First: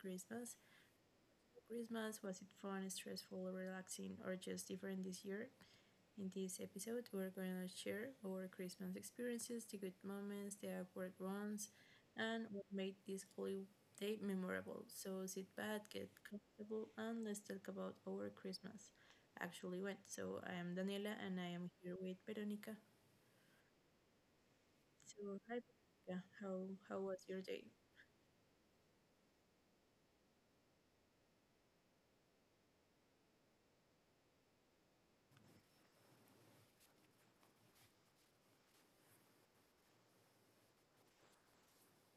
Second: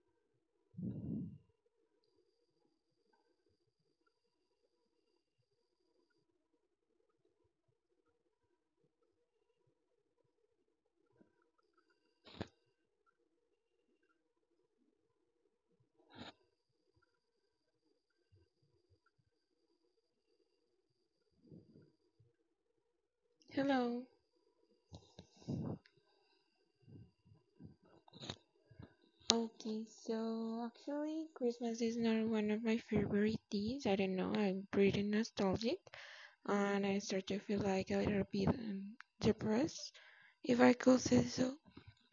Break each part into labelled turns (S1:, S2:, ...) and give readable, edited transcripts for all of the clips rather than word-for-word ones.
S1: Christmas. Christmas, was it fun, stressful, relaxing, or just different this year? In this episode, we're going to share our Christmas experiences, the good moments, the awkward ones, and what made this holiday memorable. So sit back, get comfortable, and let's talk about our Christmas. Actually, went. So I am Daniela, and I am here with Veronica.
S2: Hello.
S1: So, hi, Priyanka, how was your day?
S2: Okay, so actually, Christmas is not one of my favorite days. I don't know. I'm pretty nostalgic, and I start to feel like a little bit depressed, if I could say so.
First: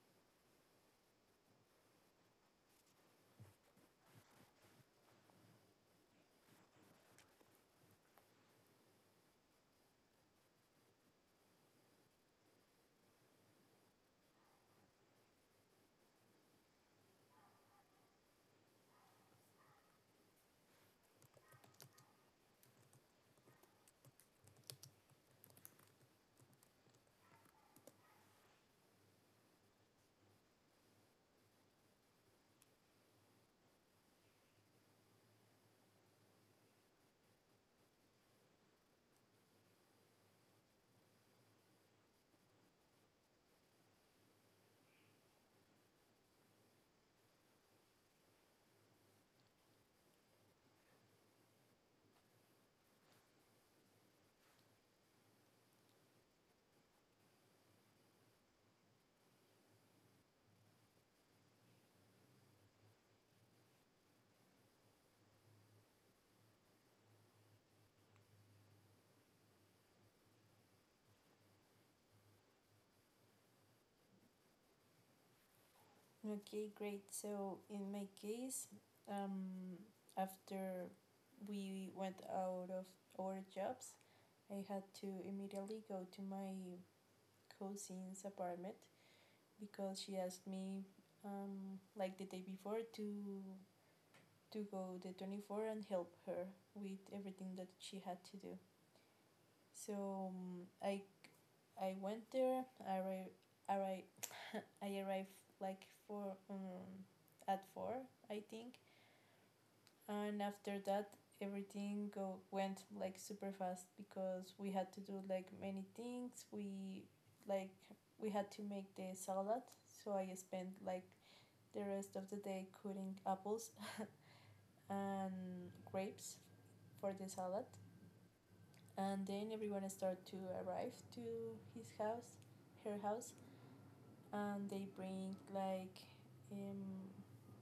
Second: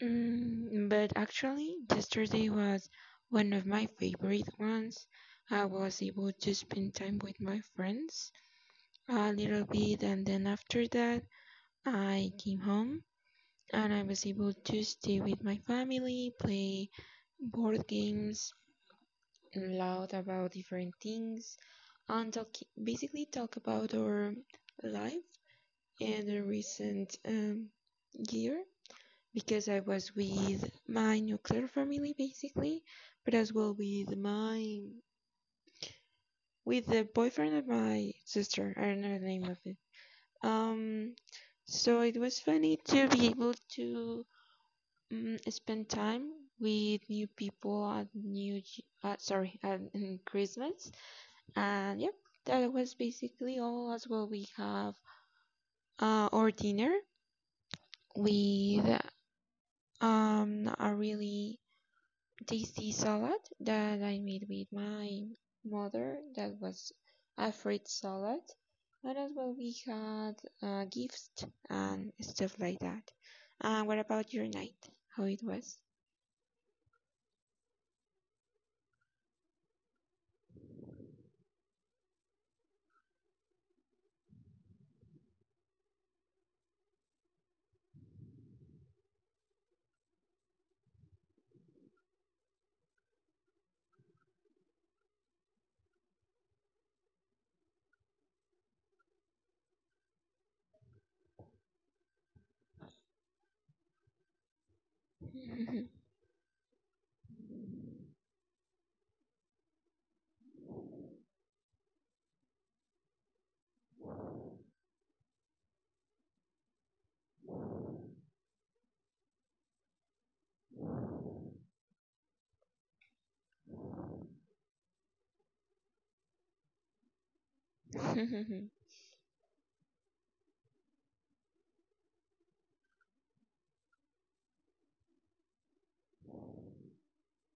S2: But actually, yesterday was one of my favorite ones. I was able to spend time with my friends a little bit, and then after that, I came home and I was able to stay with my family, play board games and loud about different things and talk, basically talk about our life and the recent year, because I was with my nuclear family basically, but as well with my with the boyfriend of my sister. I don't know the name of it. Um, so it was funny to be able to spend time with new people at new Ye- sorry at Christmas. And yep, that was basically all. As well, we have our dinner with a really tasty salad that I made with my mother. That was a fruit salad. And as well, we had gifts and stuff like that. What about your night? How it was?
S1: Okay, great. So in my case, um, after we went out of our jobs, I had to immediately go to my cousin's apartment because she asked me, like the day before, to go the 24th and help her with everything that she had to do. So I went there. I arrived. I arrived like four at four, I think. And after that, everything go went like super fast because we had to do like many things. Like we had to make the salad, so I spent like the rest of the day cutting apples and grapes for the salad. And then everyone started to arrive to his house, her house, and they bring like um,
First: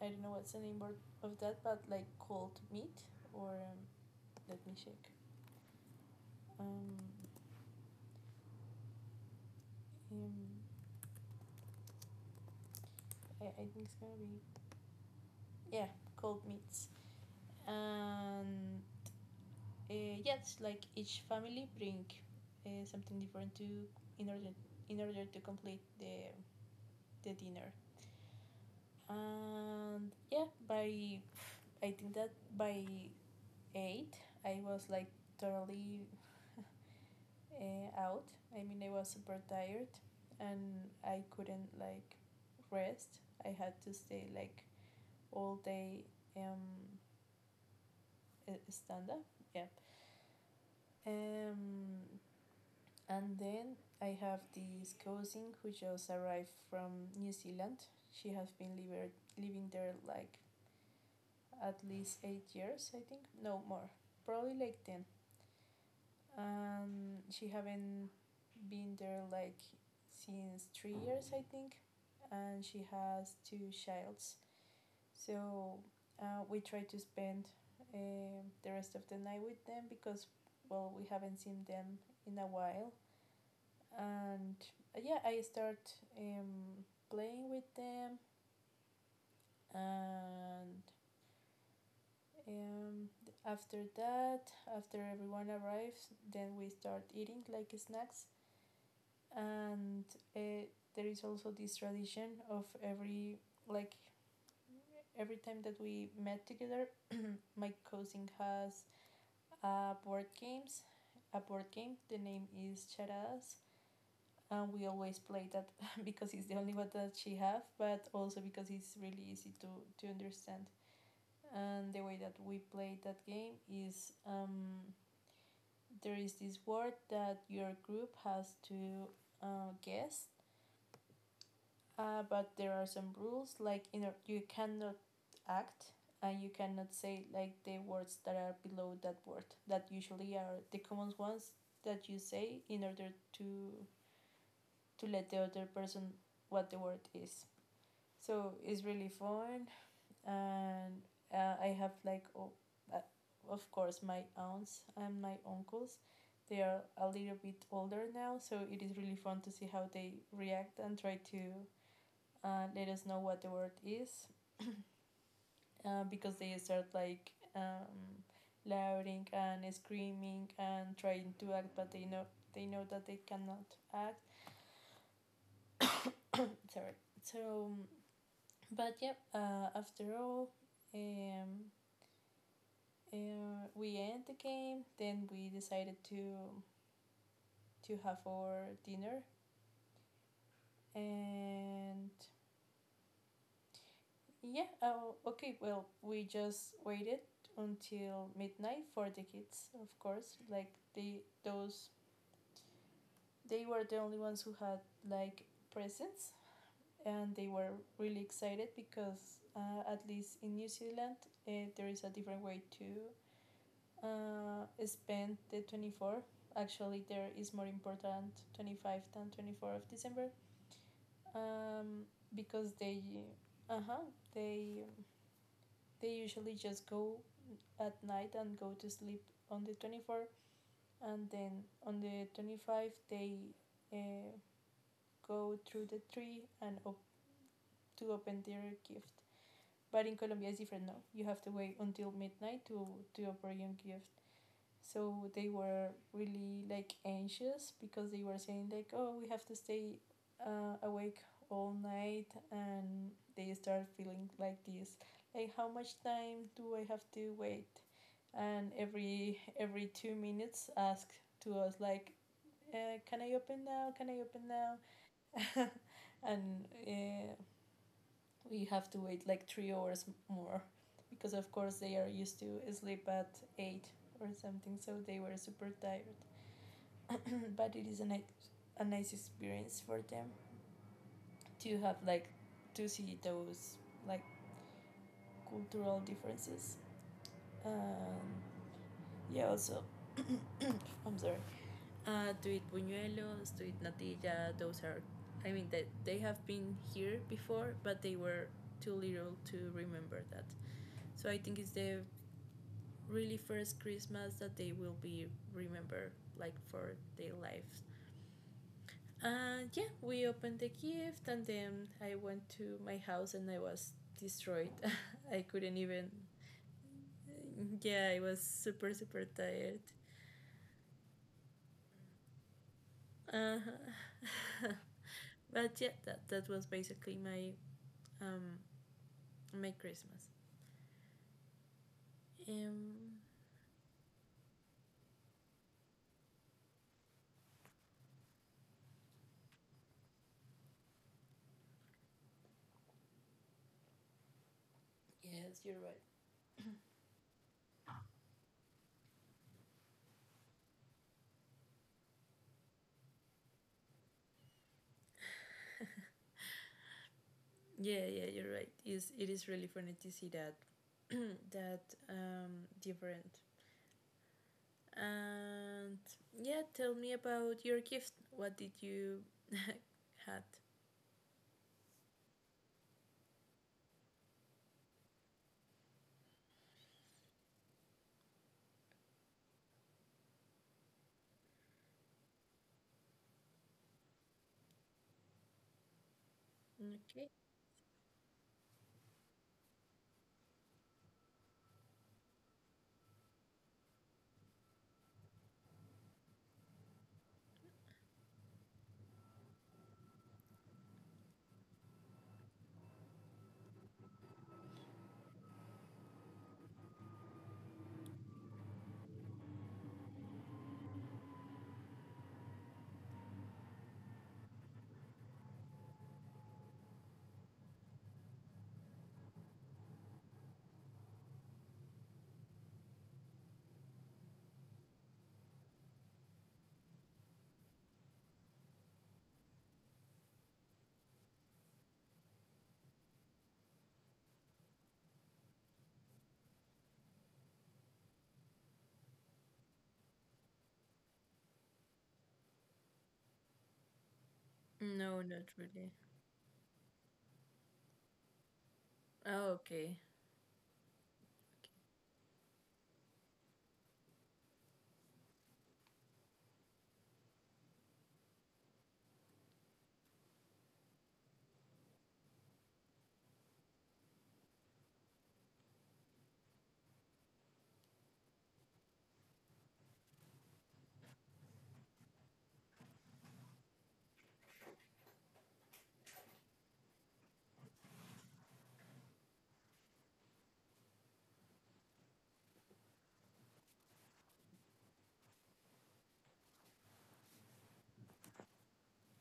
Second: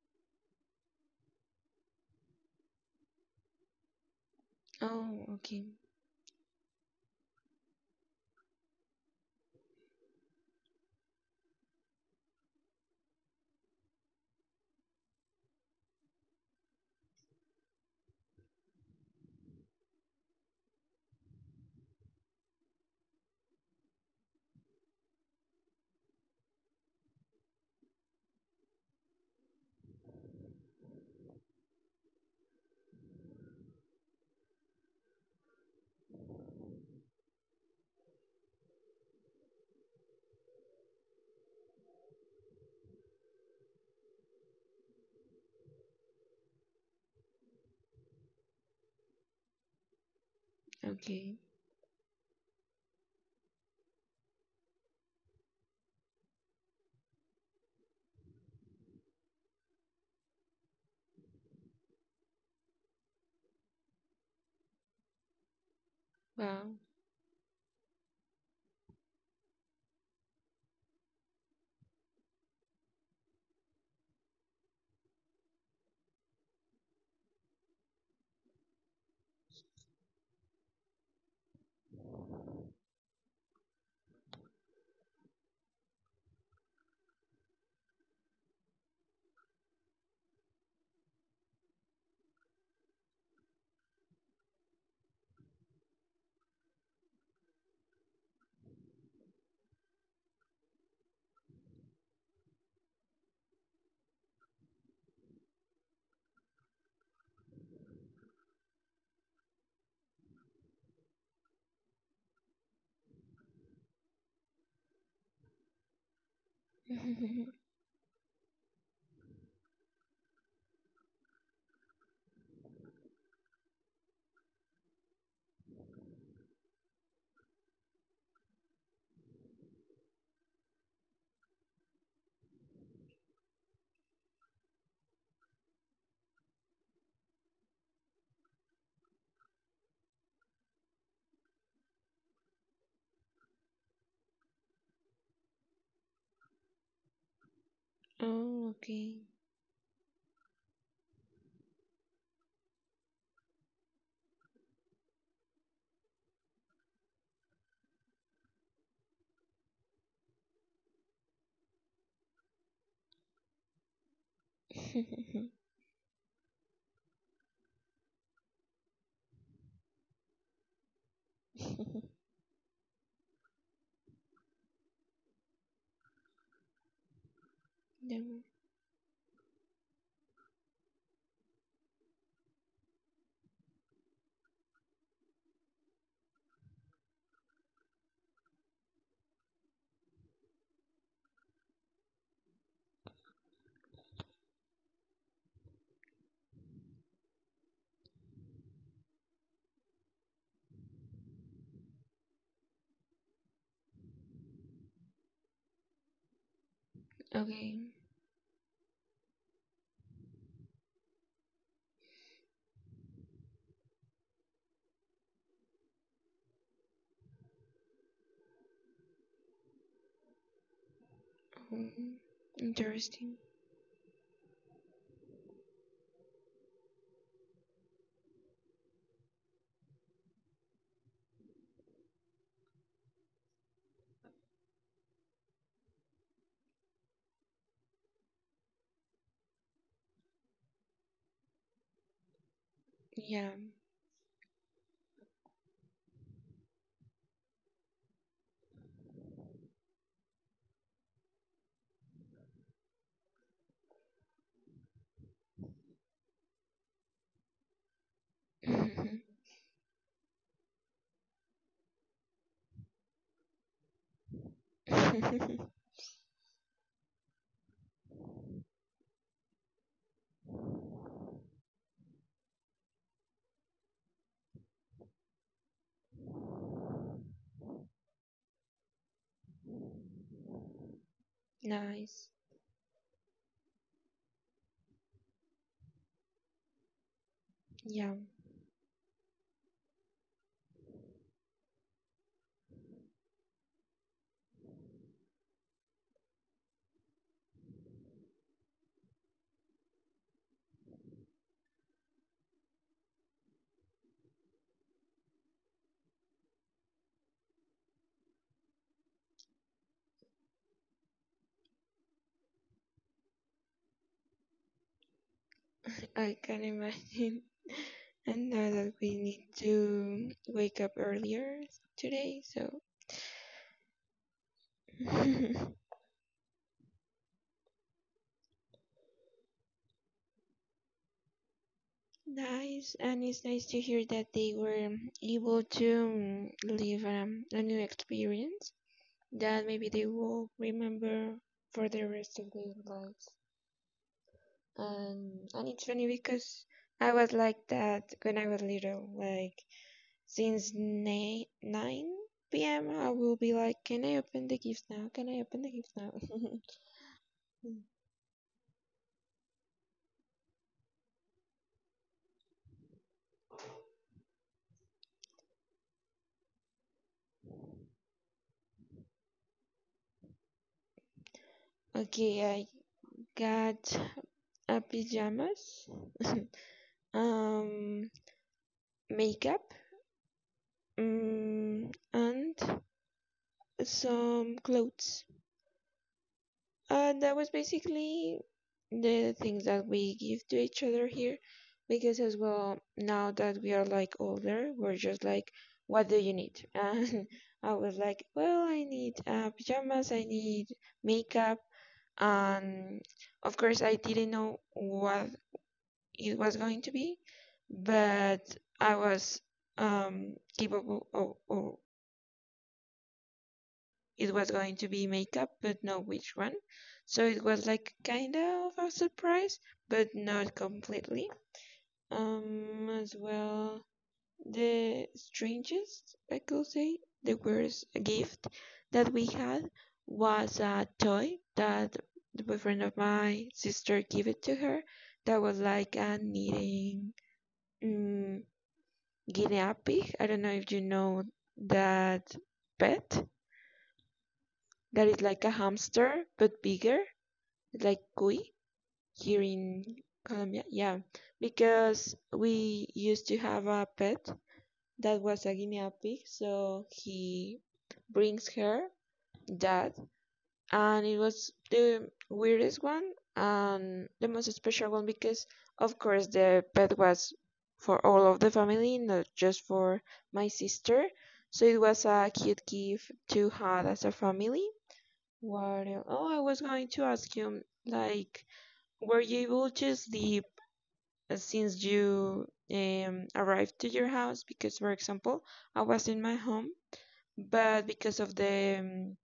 S1: I don't know what's the name word of that, but like cold meat or let me check.
S2: Oh, okay.
S1: Um, um, I think it's gonna be, yeah, cold meats. And yes, like each family bring something different to in order in order to complete the dinner. And yeah, I think that by eight I was like totally out. I mean, I was super tired and I couldn't like rest. I had to stay like all day um stand up. Yep.
S2: Okay.
S1: Um and then I have this cousin who just arrived from New Zealand. She has been living there like at least 8 years, I think. No, more, probably like ten.
S2: Wow.
S1: She haven't been there like since 3 years, I think, and she has two childs. So we try to spend uh, the rest of the night with them because, well, we haven't seen them in a while. And yeah, I start um, playing with them. And um, after that, after everyone arrives, then we start eating like snacks. And uh, there is also this tradition of every, like every time that we met together, my cousin has a board games a board game, the name is charadas, and we always play that because it's the only one that she have, but also because it's really easy to understand. And the way that we play that game is, there is this word that your group has to guess. But there are some rules, like you know you cannot act, and you cannot say like the words that are below that word that usually are the common ones that you say in order to let the other person what the word is. So
S2: Oh,
S1: it's really fun. And I have like oh, uh, of course my aunts and my uncles, they are a little bit older now, so it is really fun to see how they react and try to let us know what the word is.
S2: okay.
S1: Because they start like louding and screaming and trying to act, but they know, that they cannot act. Sorry. So
S2: Yeah.
S1: but yeah, after all, um, uh, we end the game, then we decided to have our dinner. And yeah, oh, okay, well, we just waited until midnight for the kids, of course. Like they those they were the only ones who had like presents, and they were
S2: Okay.
S1: really excited because at least in New Zealand uh, there is a different way to spend the 24th. Actually, there is more important 25th than 24th of December. Um,
S2: Um,
S1: because they
S2: interesting.
S1: uh-huh. they They usually just go at night and go to sleep on the 24th, and then on the 25th they uh, go through the tree and to open their gift. But in Colombia it's different, no? You have to wait until midnight to
S2: Yeah.
S1: open your gift. So they were really like anxious because they were saying, like, oh, we have to stay awake all night. And they start feeling like this, like, how much time do I have to wait? And every 2 minutes ask to us like, can I open now, can I open now? And we have to wait like 3 hours more because of course they are used to sleep at eight or something, so they were super tired. But it is a nice experience for them to have
S2: Nice.
S1: like, to see those like cultural differences.
S2: Yeah.
S1: um, yeah, also, I'm sorry, to eat buñuelos, to eat natilla, those are, I mean that they have been here before, but they were too little to remember that. So I think it's the really first Christmas that they will be remembered like for their lives. And yeah, we opened the gift, and then I went to my house and I was destroyed. I couldn't even.
S2: I can imagine.
S1: Yeah, I was
S2: And now that
S1: super
S2: we
S1: super
S2: need
S1: tired.
S2: to wake up earlier today, so
S1: Uh-huh. But yeah, that was basically my um my Christmas.
S2: nice. And
S1: Um.
S2: it's nice to hear that they were able to live a new experience that maybe they will remember for the rest of their lives.
S1: Yes,
S2: And
S1: you're
S2: it's
S1: right.
S2: funny because I was like that when I was little. Like, since 9 p.m., I will be like, "Can I open the gift now? Can I open the gift now?"
S1: Yeah, yeah, you're right. Is it is really funny to see that, that different. And yeah, tell me about your gift. What did you had?
S2: Okay, I got pajamas, um, makeup, mm, and some clothes. And
S1: Okay.
S2: that was basically the things that we give to each other here. Because as well, now that we are like older, we're just like, what do you need? And I was like, well, I need pajamas, I need makeup. And of course, I didn't know what it was going to be, but I was um, capable of, of, it was going to be makeup, but not which one. So it was like kind of a surprise, but not completely. As well, the strangest, I could say, the worst gift that we had was a toy that the boyfriend of my sister gave it to her. That was like a knitting mm, guinea pig. I don't know if you know that pet, that is
S1: No,
S2: like a
S1: not really.
S2: hamster but bigger, like cuy here
S1: Oh,
S2: in
S1: okay.
S2: Colombia. Yeah, because we used to have a pet that was a guinea pig, so he brings her that, and it was the weirdest one and the most special one because, of course, the pet was for all of the family, not just for my sister. So it was a cute gift to have as a family. What else? Oh, I was going to ask you, like, were you able to sleep since you arrived to your house? Because, for example, I was in my home, but because of the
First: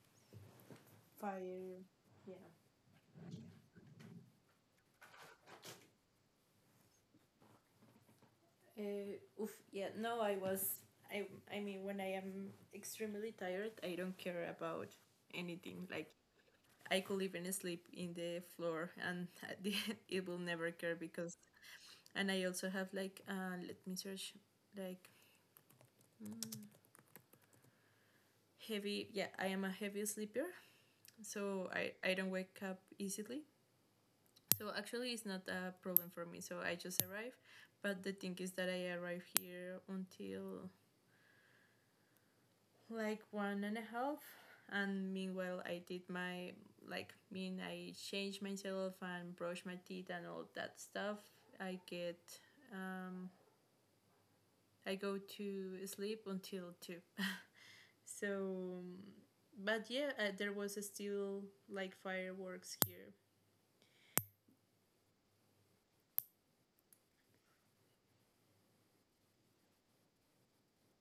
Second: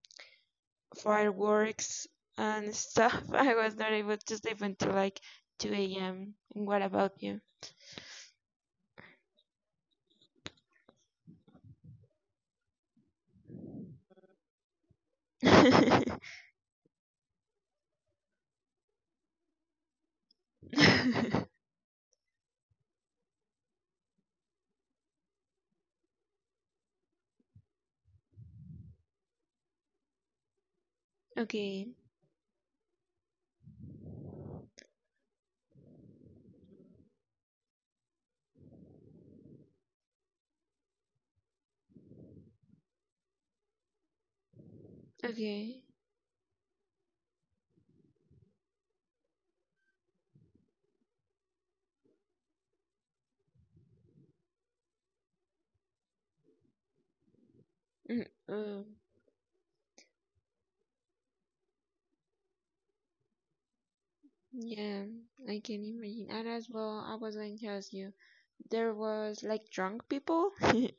S1: Fire.
S2: fireworks
S1: Yeah.
S2: and stuff, I was not able to sleep until like 2 a.m. And what about you?
S1: Oof. Yeah. No, I was. I. I mean, when I am extremely tired, I don't care about anything. Like I could even sleep in the floor, and at the end, it will never care because. And I also have like. Let me search. Like. Mm, heavy. Yeah, I am a heavy sleeper, so
S2: Okay,
S1: I don't wake up easily. So actually, it's not a problem for me. So I just arrive, but the thing is that I arrive here until like one and a half, and meanwhile I
S2: okay.
S1: did my like mean I changed myself and brush my teeth and all that stuff. I get um, I go to sleep until two.
S2: Mm,
S1: So, but yeah, there was still like fireworks here.
S2: yeah, I can imagine. And as well, I was going to ask you, there was like drunk people?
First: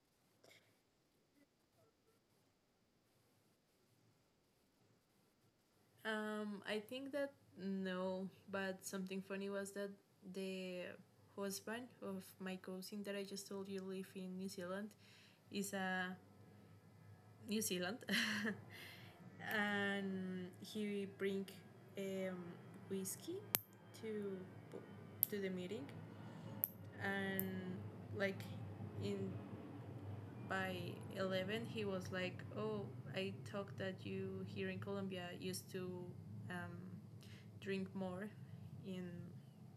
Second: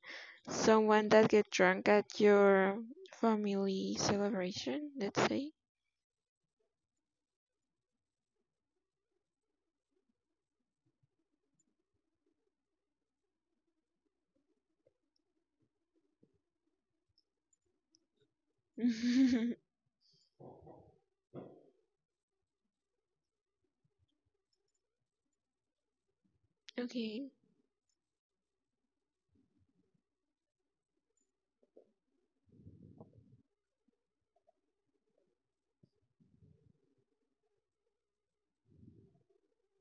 S2: Someone that get drunk at your family celebration, let's say.
S1: I think that no, but something funny was that the husband of my cousin that I just told you live in New Zealand is a New Zealand, and he bring um, whiskey to the meeting.
S2: Okay.
S1: And like in by 11 he was like, oh, I talked that you here in Colombia used to um, drink more in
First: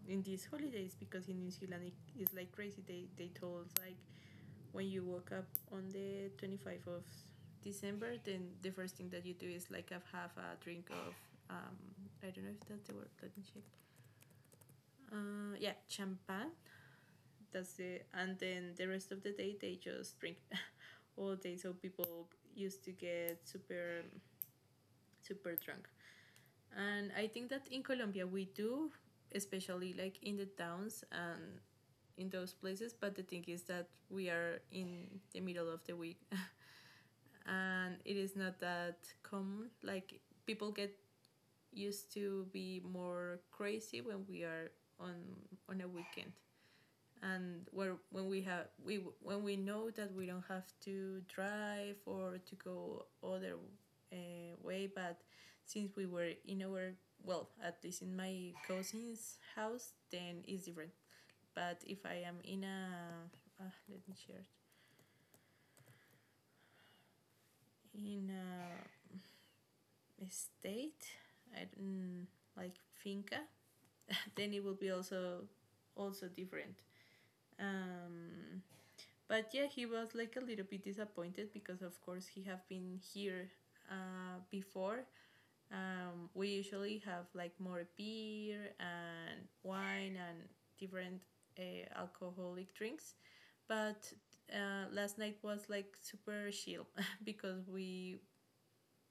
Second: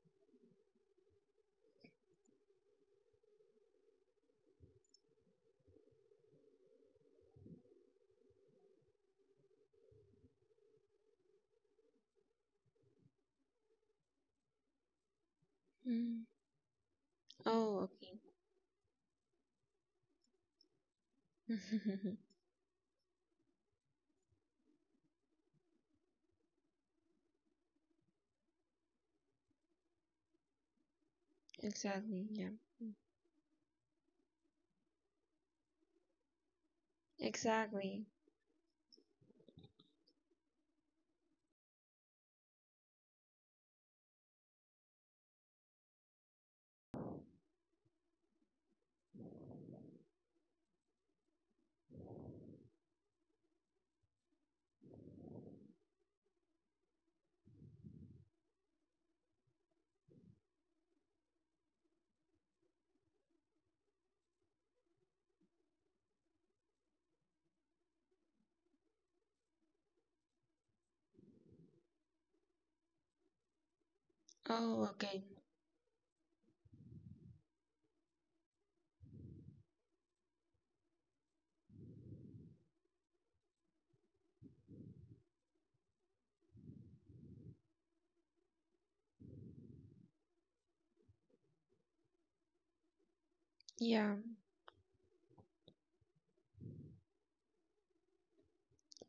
S1: in these holidays because in New Zealand it is like crazy. They told like when you woke up on the 25th of December, then the first thing that you do is like have a drink of um, I don't know if that's the word. Let me check. Yeah,
S2: Mm.
S1: champagne.
S2: Oh,
S1: That's it.
S2: okay.
S1: And then the rest of the day they just drink all day. So people used to get super super drunk. And I think that in Colombia we do, especially like in the towns and
S2: Exactly,
S1: in
S2: yeah.
S1: those
S2: Mm.
S1: places. But the thing is that we are in the middle of the week and
S2: Exactly.
S1: it is not that common. Like people get used to be more crazy when we are on on a weekend and where when we have, we when we know that we don't have to drive or to go other uh, way. But since we were in our, well, at least in my cousin's house, then it's different. But if I am in a let me share in a estate, I do like finca, then it will
S2: Oh,
S1: be
S2: okay.
S1: also different. um but yeah, he was like a little bit disappointed because of course he have been here before. We usually have like more beer and wine and different uh, alcoholic drinks. But
S2: Yeah.
S1: last night was like super chill because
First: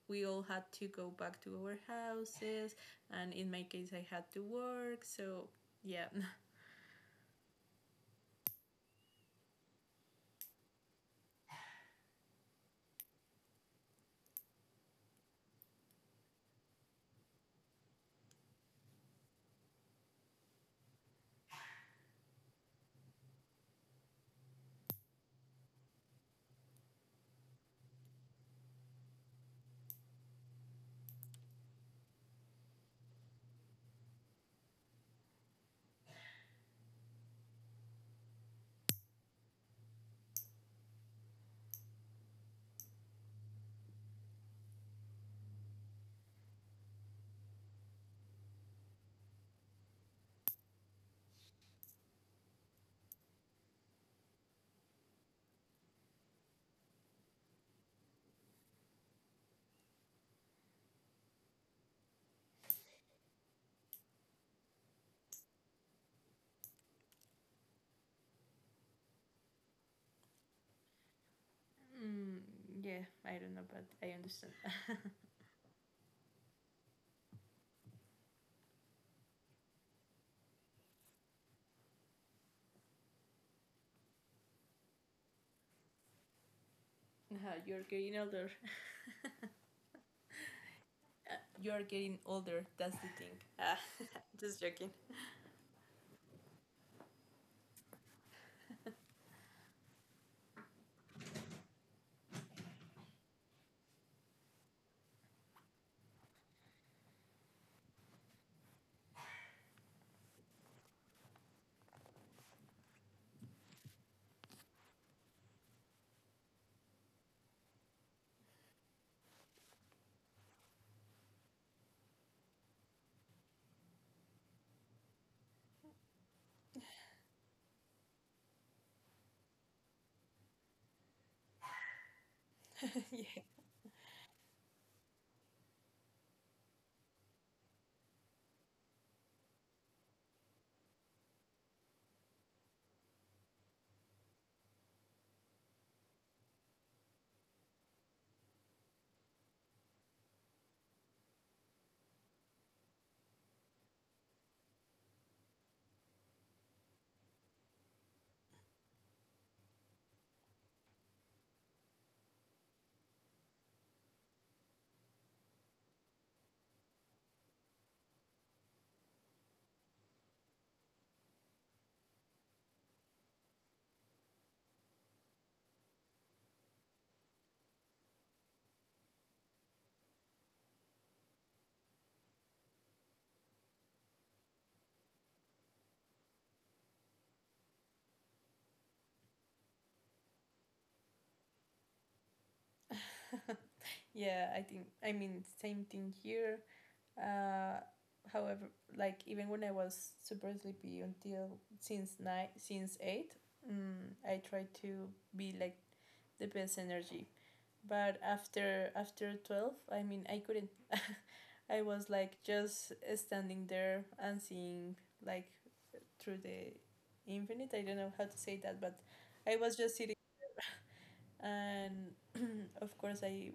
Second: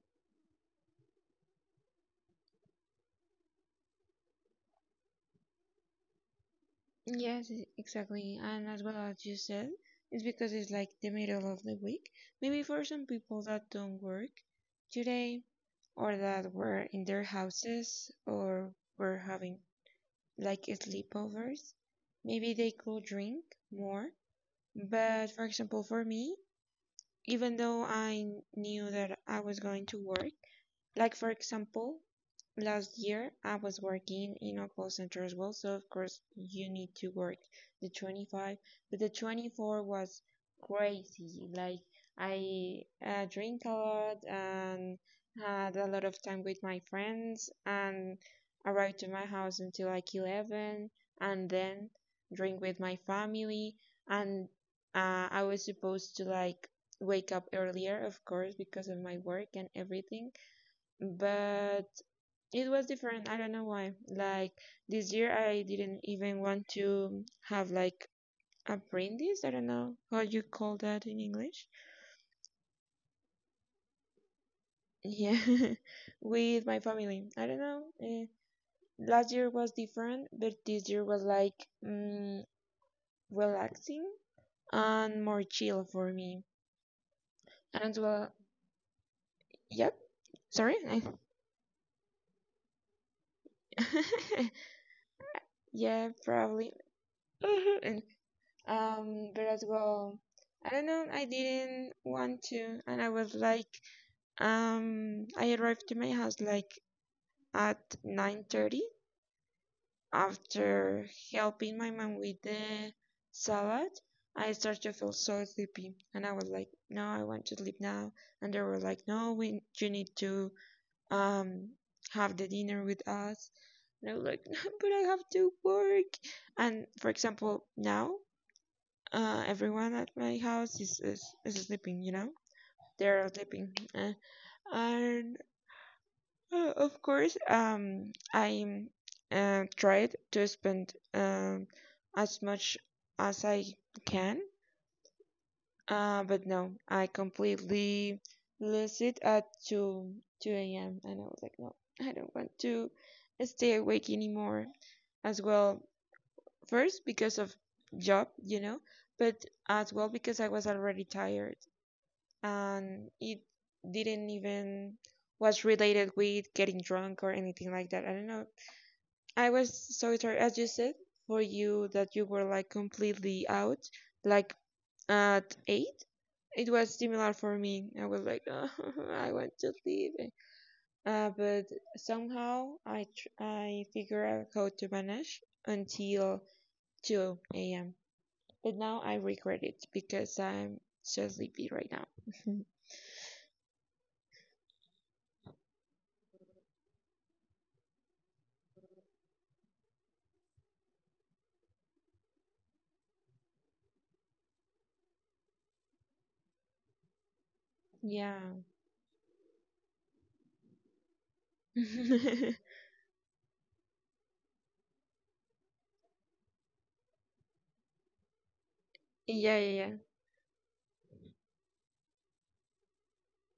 S1: we all had to go back to our houses, and in my case I had to work, so yeah.
S2: Yes, exactly. And as well as you said, it's because it's like the middle of the week. Maybe for some people that don't work today or that were in their houses or were having like sleepovers. Maybe they could drink more. But for example, for me, even though I knew that I was going to work, like for example, last year I was working in a call center as well, so of course you need to work the 25, but the 24 was crazy. Like, I drink a lot and had a lot of time with my friends and arrived to my house until like 11, and then drink with my family and I was supposed to like wake up earlier, of course, because of my work and everything, but it was different. I don't know why. Like, this year, I didn't even want to have like apprentice. I don't know how you call that in English.
S1: Mm, yeah, I don't know, but I understand.
S2: Yeah, with my family. I don't know. Last year was different, but this year was like relaxing and more chill for me.
S1: You're
S2: And
S1: getting
S2: well,
S1: older.
S2: yep. Sorry.
S1: Uh, you're getting older. That's the thing. Ah, just joking.
S2: Yeah, probably. But well, I don't know, I didn't want to, and I was like, I arrived to my house like at 9:30, after helping my mom with the salad. I started to feel so sleepy, and I was like, no, I want to sleep now. And they were like, no, we you need to um have the dinner with us. And I was like, no, but I have to work. And for example, now everyone at my house is sleeping, you know? They're all sleeping. And of course, I tried to spend as much as I can, but no, I completely lose it at 2, 2 a.m. And I was like, no, I don't want to stay awake anymore. As well, first because of job, you know, but as well because I was already tired. And it didn't even was related with getting drunk or anything like that. I don't know. I was so tired, as you said, for you that you were like completely out, like at eight. It was similar for me. I was like, oh, I want to leave, but somehow I figure out how to manage until two a.m. But now I regret it because I'm so sleepy right now.
S1: Yeah, yeah. I think. I mean, same thing here. Uh, however, like even when I was super sleepy until since nine, since eight, mm, I tried to be like the best energy. But
S2: Yeah.
S1: after 12, I mean, I couldn't. I was like
S2: Yeah,
S1: just standing there and seeing like through the infinite. I don't know how to say that, but
S2: yeah,
S1: I was
S2: yeah.
S1: just sitting, and of course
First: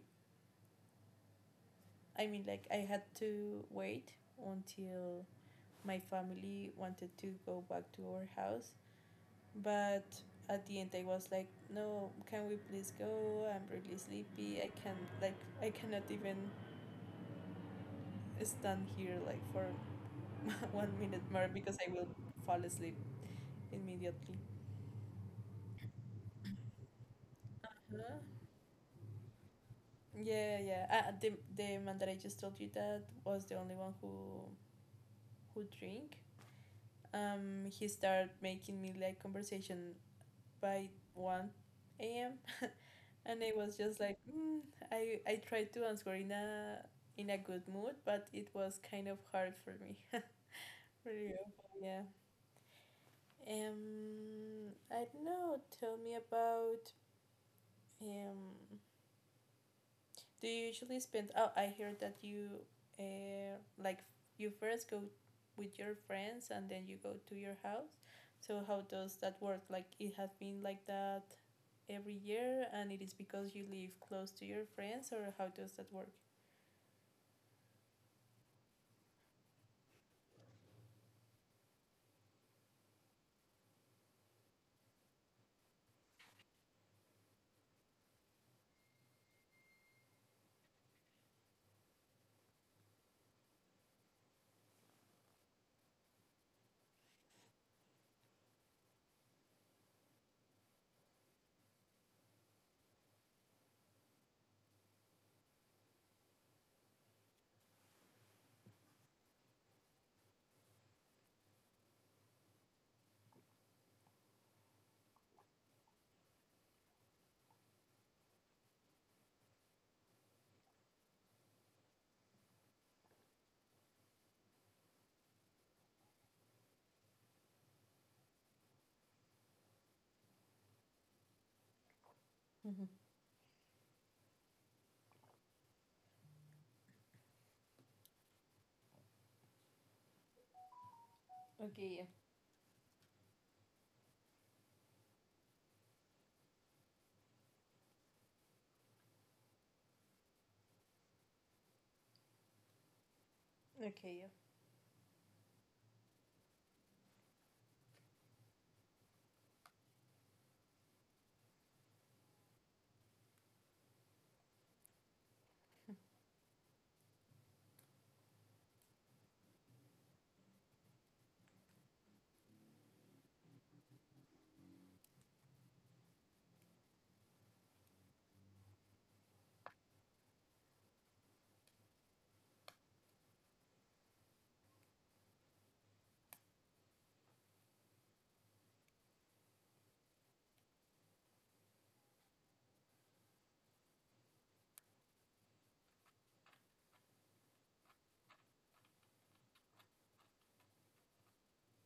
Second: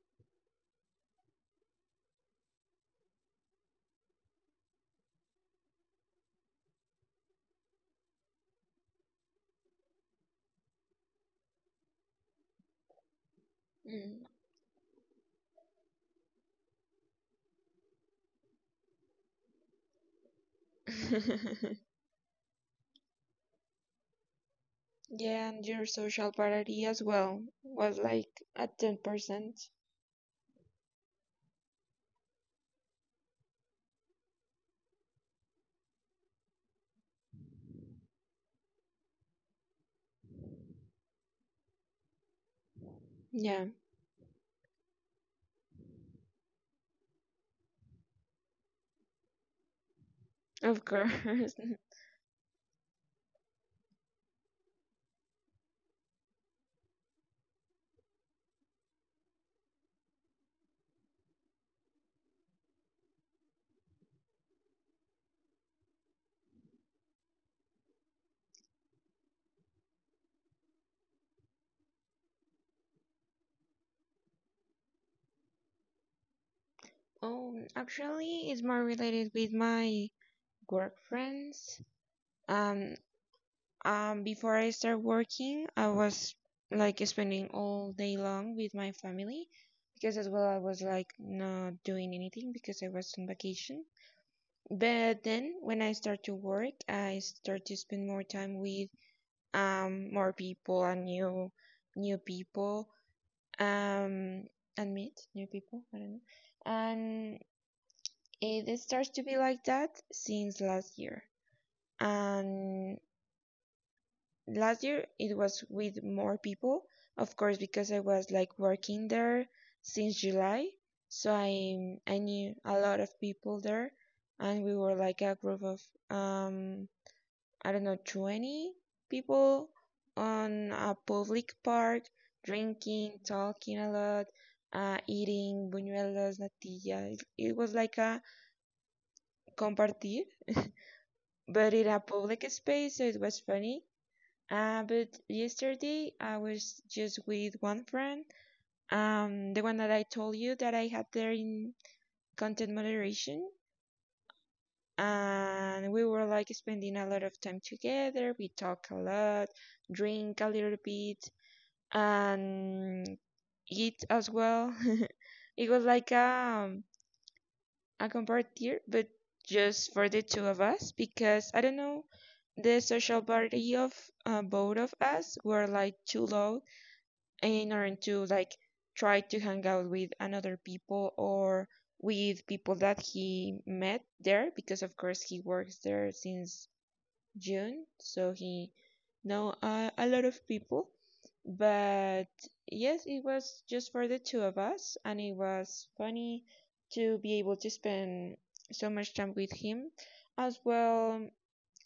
S1: I mean like I had to wait until my family wanted to go back to our house, but at the end I was like, no, can we please go? I'm really
S2: Mm.
S1: sleepy. I can't like I cannot even stand here like for one minute more because I will fall asleep immediately.
S2: Yeah, and your social parity as well
S1: Huh?
S2: was like at 10%.
S1: Yeah, yeah. The man that I just told you that was the only one who drink. He started making me like conversation by 1 a.m., and I
S2: Yeah,
S1: was just like, I tried to answer in a good mood, but it was kind of hard for me.
S2: of course.
S1: Really awful, yeah. I don't know. Tell me about um do you usually spend? Oh, I heard that you, uh, like, you first go with your friends and then you go to your house. So how does that work? Like, it has been like that every year, and it is because you live close to your friends, or how does that work?
S2: Oh, actually, it's more related with my work friends. Um, before I start working, I was like spending all day long with my family, because as well I was like not doing anything because I was on vacation. But then when I start to work, I start to spend more time with more people and new people um and meet new people, I don't know. And it starts to be like that since last year. And last year it was with more people, of course, because I was like working there since July. So I knew a lot of people there, and we were like a group of um I don't know, 20 people on a public park,
S1: Mm-hmm.
S2: drinking, talking a lot, eating buñuelos, natilla. It was like a compartir, but in a public space, so it was funny. But yesterday I was just with one friend, the one that I told you that I had there in content moderation.
S1: Yeah.
S2: And we were like spending a lot of time together. We talk a lot, drink a little bit, and it as well. It was like a compartier, but just for the two of us, because I don't know, the social party of both of us were like too low in order to like try to hang out with another people or with people that he met there, because of course he works there since June, so he know a lot of people. But yes, it was just for the two of us, and it was funny to be able to spend so much time with him. As well,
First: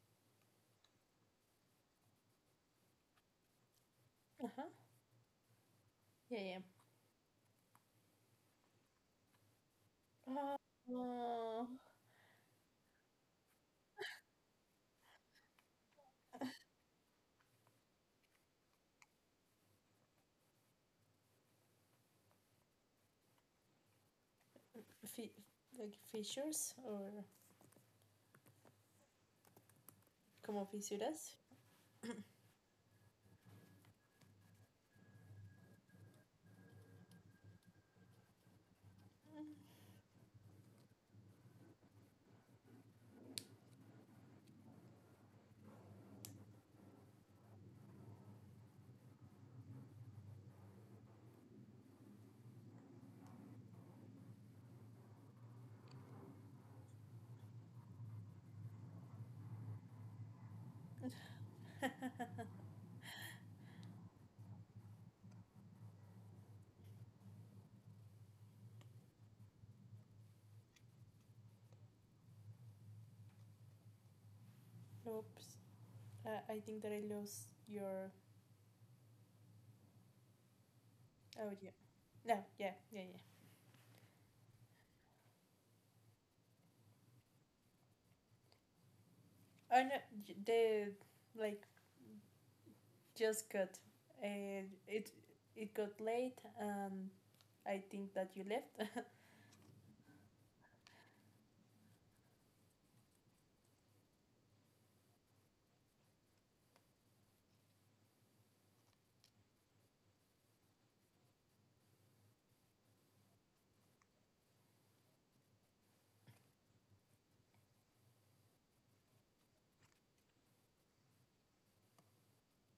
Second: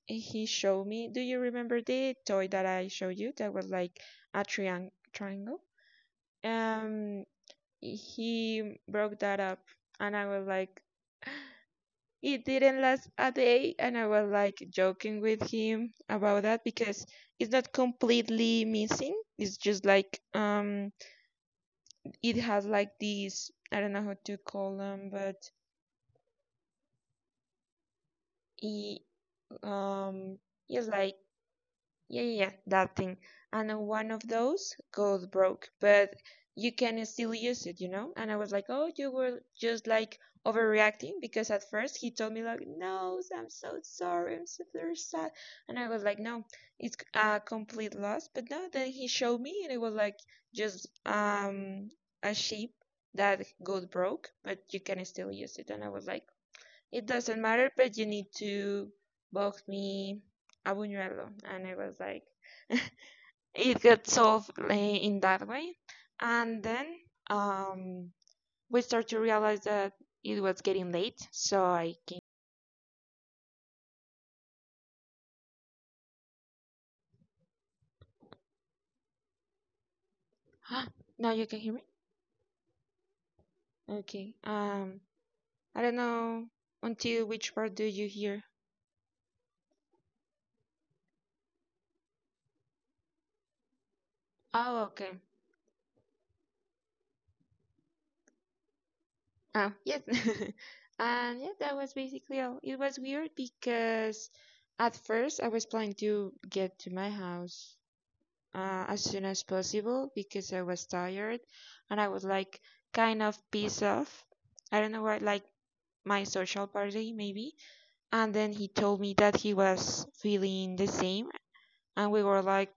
S2: he showed me. Do you remember the toy that I showed you that was like a
S1: Uh huh.
S2: triangle?
S1: Yeah, yeah.
S2: Um, he broke that up, and I was like,
S1: Uh,
S2: it didn't last a day, and I was like joking with him about that, because it's not completely missing. It's just like it has like these, I don't know how to call them,
S1: fi-
S2: but
S1: like, fissures or
S2: it um,
S1: como
S2: it's like.
S1: fisuras.
S2: Yeah, yeah, yeah, that thing. And one of those got broke, but you can still use it, you know? And I was like, oh, you were just like overreacting, because at first he told me, like, no, I'm so sorry, I'm so very sad. And I was like, no, it's a complete loss. But no, then he showed me and it was like just a sheep that got broke, but you can still use it. And I was like, it doesn't matter, but you need to box me a buñuelo. And I was like, it got solved in that way. And then um, we start to realize that it was getting late, so I came.
S1: Oops. I think that I lost your
S2: Huh? Now you can
S1: audio.
S2: hear me?
S1: No, yeah, yeah, yeah.
S2: Okay. I don't know until which part do you hear?
S1: I know they, like, just got, uh,
S2: Oh,
S1: it
S2: okay.
S1: it got late and I think that you left.
S2: Oh, yes. And yeah, that was basically all. It was weird because at first I was planning to get to my house as soon as possible because I was tired and I was like kind of pissed off. I don't know what, like my social party maybe. And then he told me that he was feeling the same. And we were like,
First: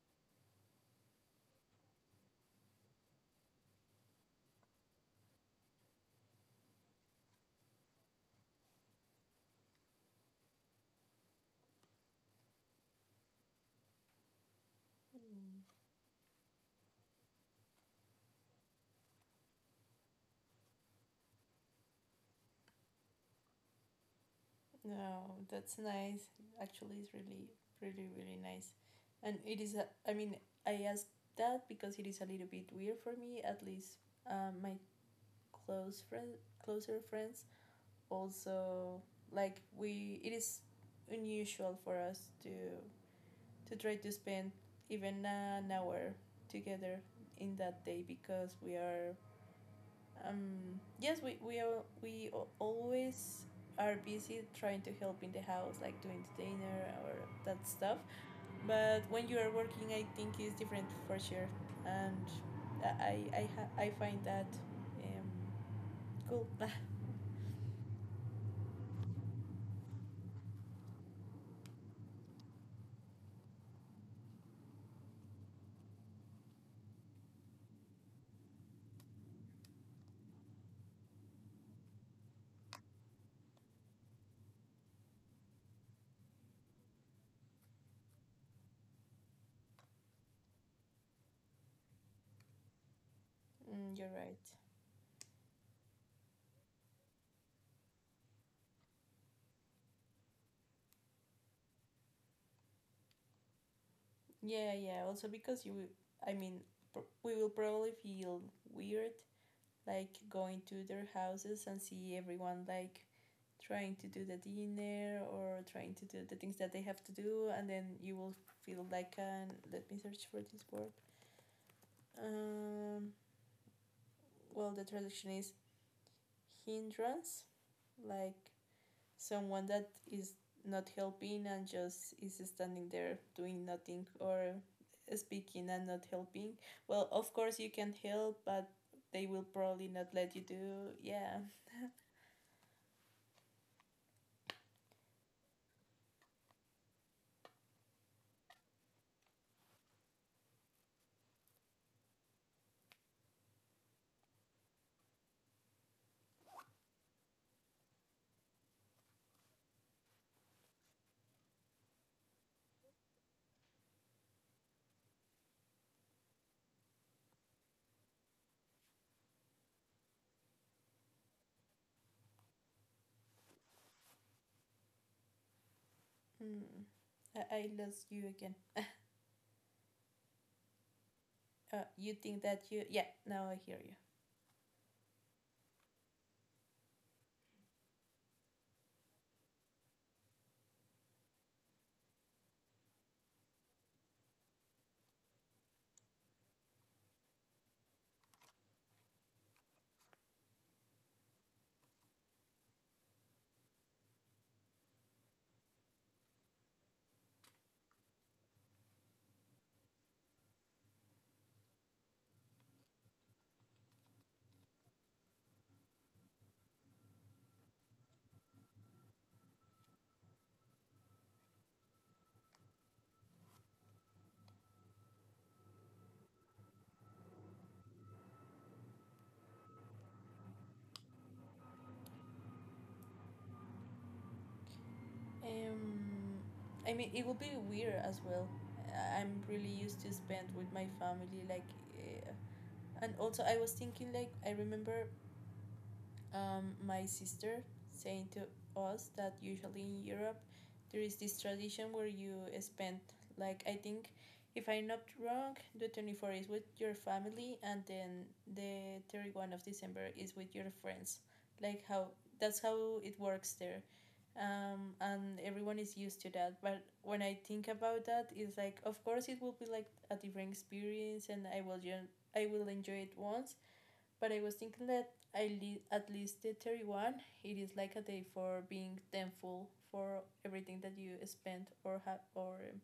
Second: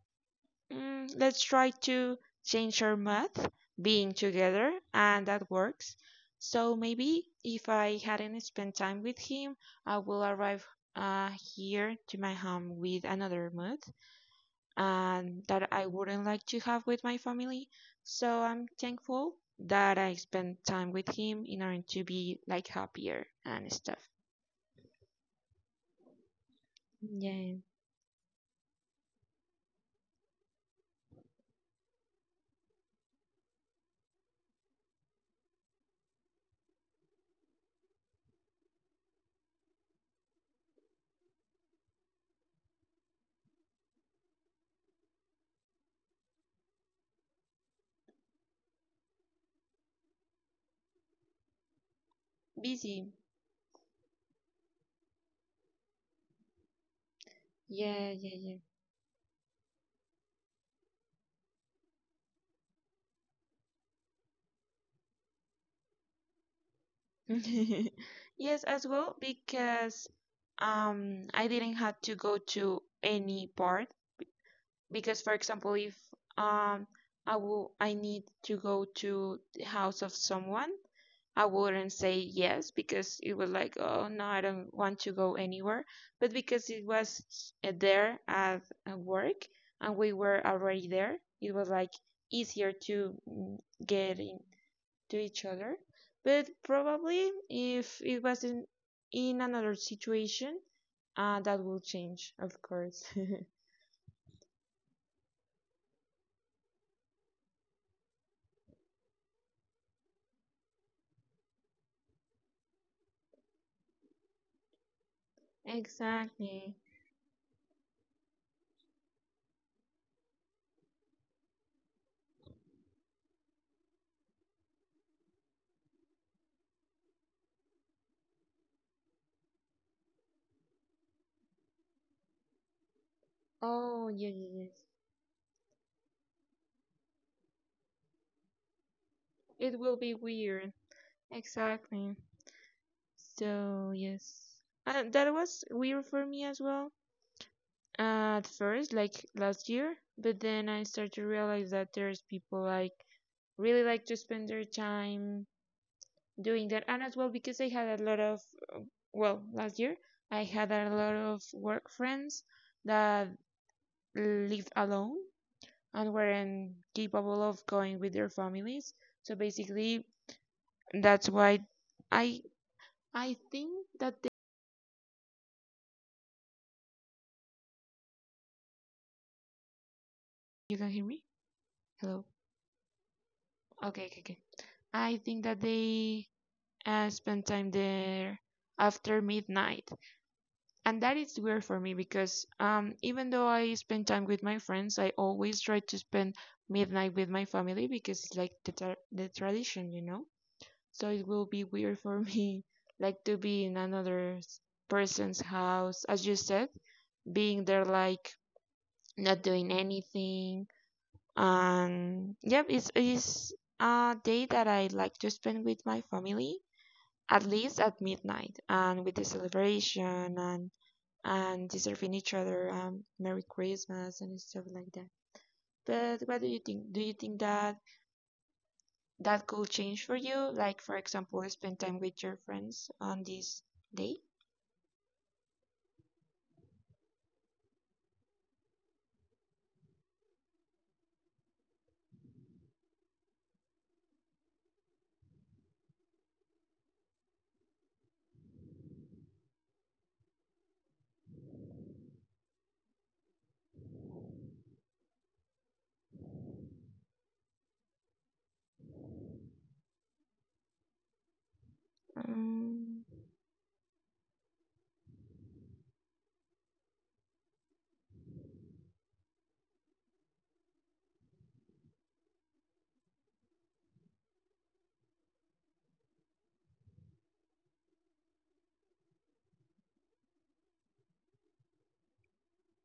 S2: let's try to change our math being together. And that works. So maybe if I hadn't spent time with him, I will arrive uh, here to my home with another mood and that I wouldn't like to have with my family. So I'm thankful that I spent time with him in order to be like happier and stuff.
S1: No, that's nice. Actually, it's really
S2: Yeah,
S1: really really nice, and it is. I mean, I asked that because it is a little bit weird for me. At least, my close friend closer friends also, like, we it is unusual for us to try to spend even an hour together in that day because we are, yes, we
S2: busy.
S1: always are busy trying to help in the house, like doing the dinner or that stuff.
S2: Yeah, yeah,
S1: But when you are working, I think it's different for sure, and i I find that um cool.
S2: yeah. Yes, as well because I didn't have to go to any part because, for example, if um I need to go to the house of someone, I wouldn't say yes because it was like, oh no, I don't want to go anywhere. But because it was there at work and we were already there, it was like easier to
S1: Mm, you're
S2: get in
S1: right.
S2: to each other. But probably if it was in another situation, that will change, of course.
S1: Yeah, yeah, also because you, I mean, we will probably feel weird like going to their houses and see everyone like trying to do the dinner or trying to do the things that
S2: Exactly.
S1: they have to do, and then you will feel like an, let me search for this word, um well, the traduction is hindrance, like someone that is not helping and just is standing there doing nothing
S2: Oh, yeah, yeah,
S1: or
S2: yes.
S1: speaking and not helping. Well, of course you can help, but they will
S2: It
S1: probably
S2: will
S1: not
S2: be
S1: let you
S2: weird.
S1: do. Yeah.
S2: Exactly. So, yes. And that was weird for me as well at first, like last year. But then I started to realize that there's people like really like to spend their time doing that. And as well, because I had a lot of, well, last year, I had a lot of work friends that lived alone and weren't capable of going with their families. So basically, that's why I I think that they,
S1: Mm. I lost you again.
S2: you can hear me.
S1: You
S2: Hello.
S1: think that you. Yeah, now I hear you.
S2: Okay, okay, okay. I think that they spend time there after midnight. And that is weird for me because, even though I spend time with my friends, I always try to spend midnight with my family because it's like the tradition, you know. So it will be weird for me, like to be in another person's house, as you said, being there like not doing anything. Yep, it's a day that I like to spend with my family, at least at midnight, and with the celebration and deserving each other, Merry Christmas and stuff like that. But what do you think? Do you think that that could change for you? Like, for example, spend time with your friends on this day?
S1: Um, I mean, it would be weird as well. I am really used to spend with my family, like, uh, and also I was thinking, like, I remember, my sister saying to us that usually in Europe there is this tradition where you spend, like, I think, if I'm not wrong, the 24 is with your family and then the 31st of December is with your friends. Like how that's how
S2: Um,
S1: it works there. And everyone is used to that. But when I think about that, it's like of course it will be like a different experience and I will enjoy it once, but I was thinking that I li- at least the 31st, it is like a day for being thankful for everything that you spent or have, or,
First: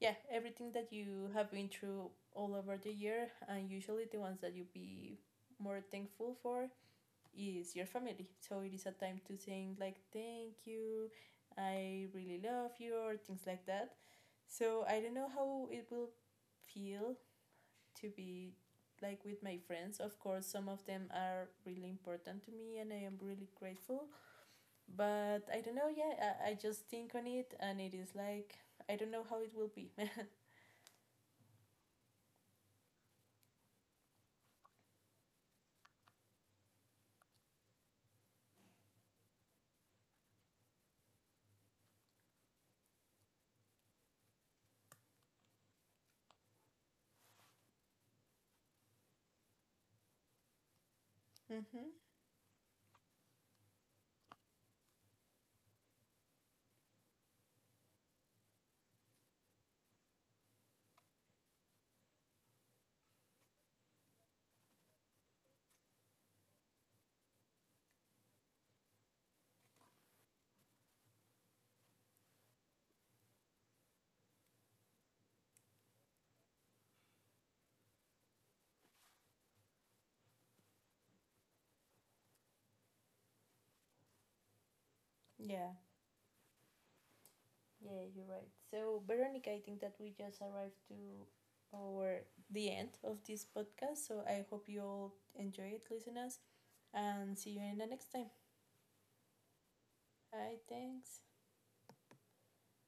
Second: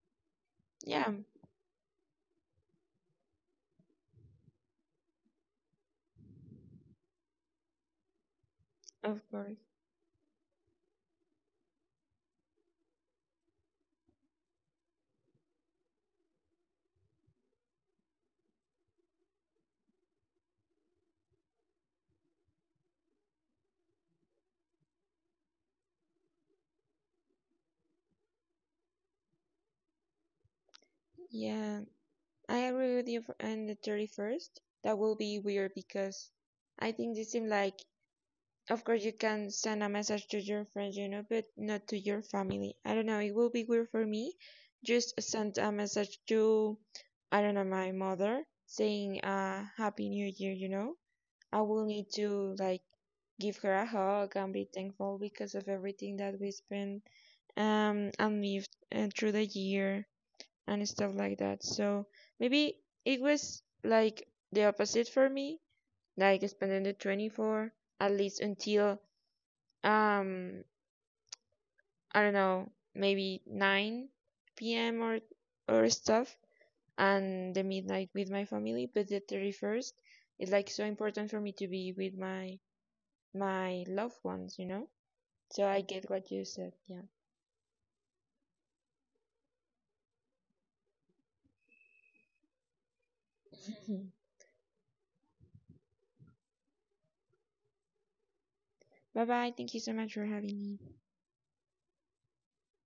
S1: yeah, everything that
S2: yeah,
S1: you have been through all over the year. And usually the ones that you be more thankful for is your family. So it is a time
S2: of
S1: to
S2: course.
S1: saying like, thank you, I really love you, or things like that. So I don't know how it will feel to be like with my friends. Of course, some of them are really important to me and I am really grateful. But I don't know, yeah, I just think on it and it is like, I don't know how it will be.
S2: Yeah, I agree with you on the 31st. That will be weird because I think this seems like, of course, you can send a message to your friends, you know, but not to your family. I don't know. It will be weird for me. Just send a message to, I don't know, my mother saying, Happy New Year, you know. I will
S1: Mm-hmm.
S2: need to, like, give her a hug and be thankful because of everything that we spent, and lived through the year and stuff like that. So maybe it was like the opposite for me, like spending the 24th at least until, um I don't know, maybe 9 p.m. Or stuff, and the midnight with my family, but the 31st is like so important for me to be with my loved ones, you know? So
S1: Yeah,
S2: I get what you said, yeah.
S1: yeah, you're right. So, Veronica, I think that we just arrived to our the end of this podcast. So, I hope you all enjoy it, listeners, and see you in the next time.
S2: Bye bye. Thank you so much for having
S1: Bye,
S2: me.
S1: thanks.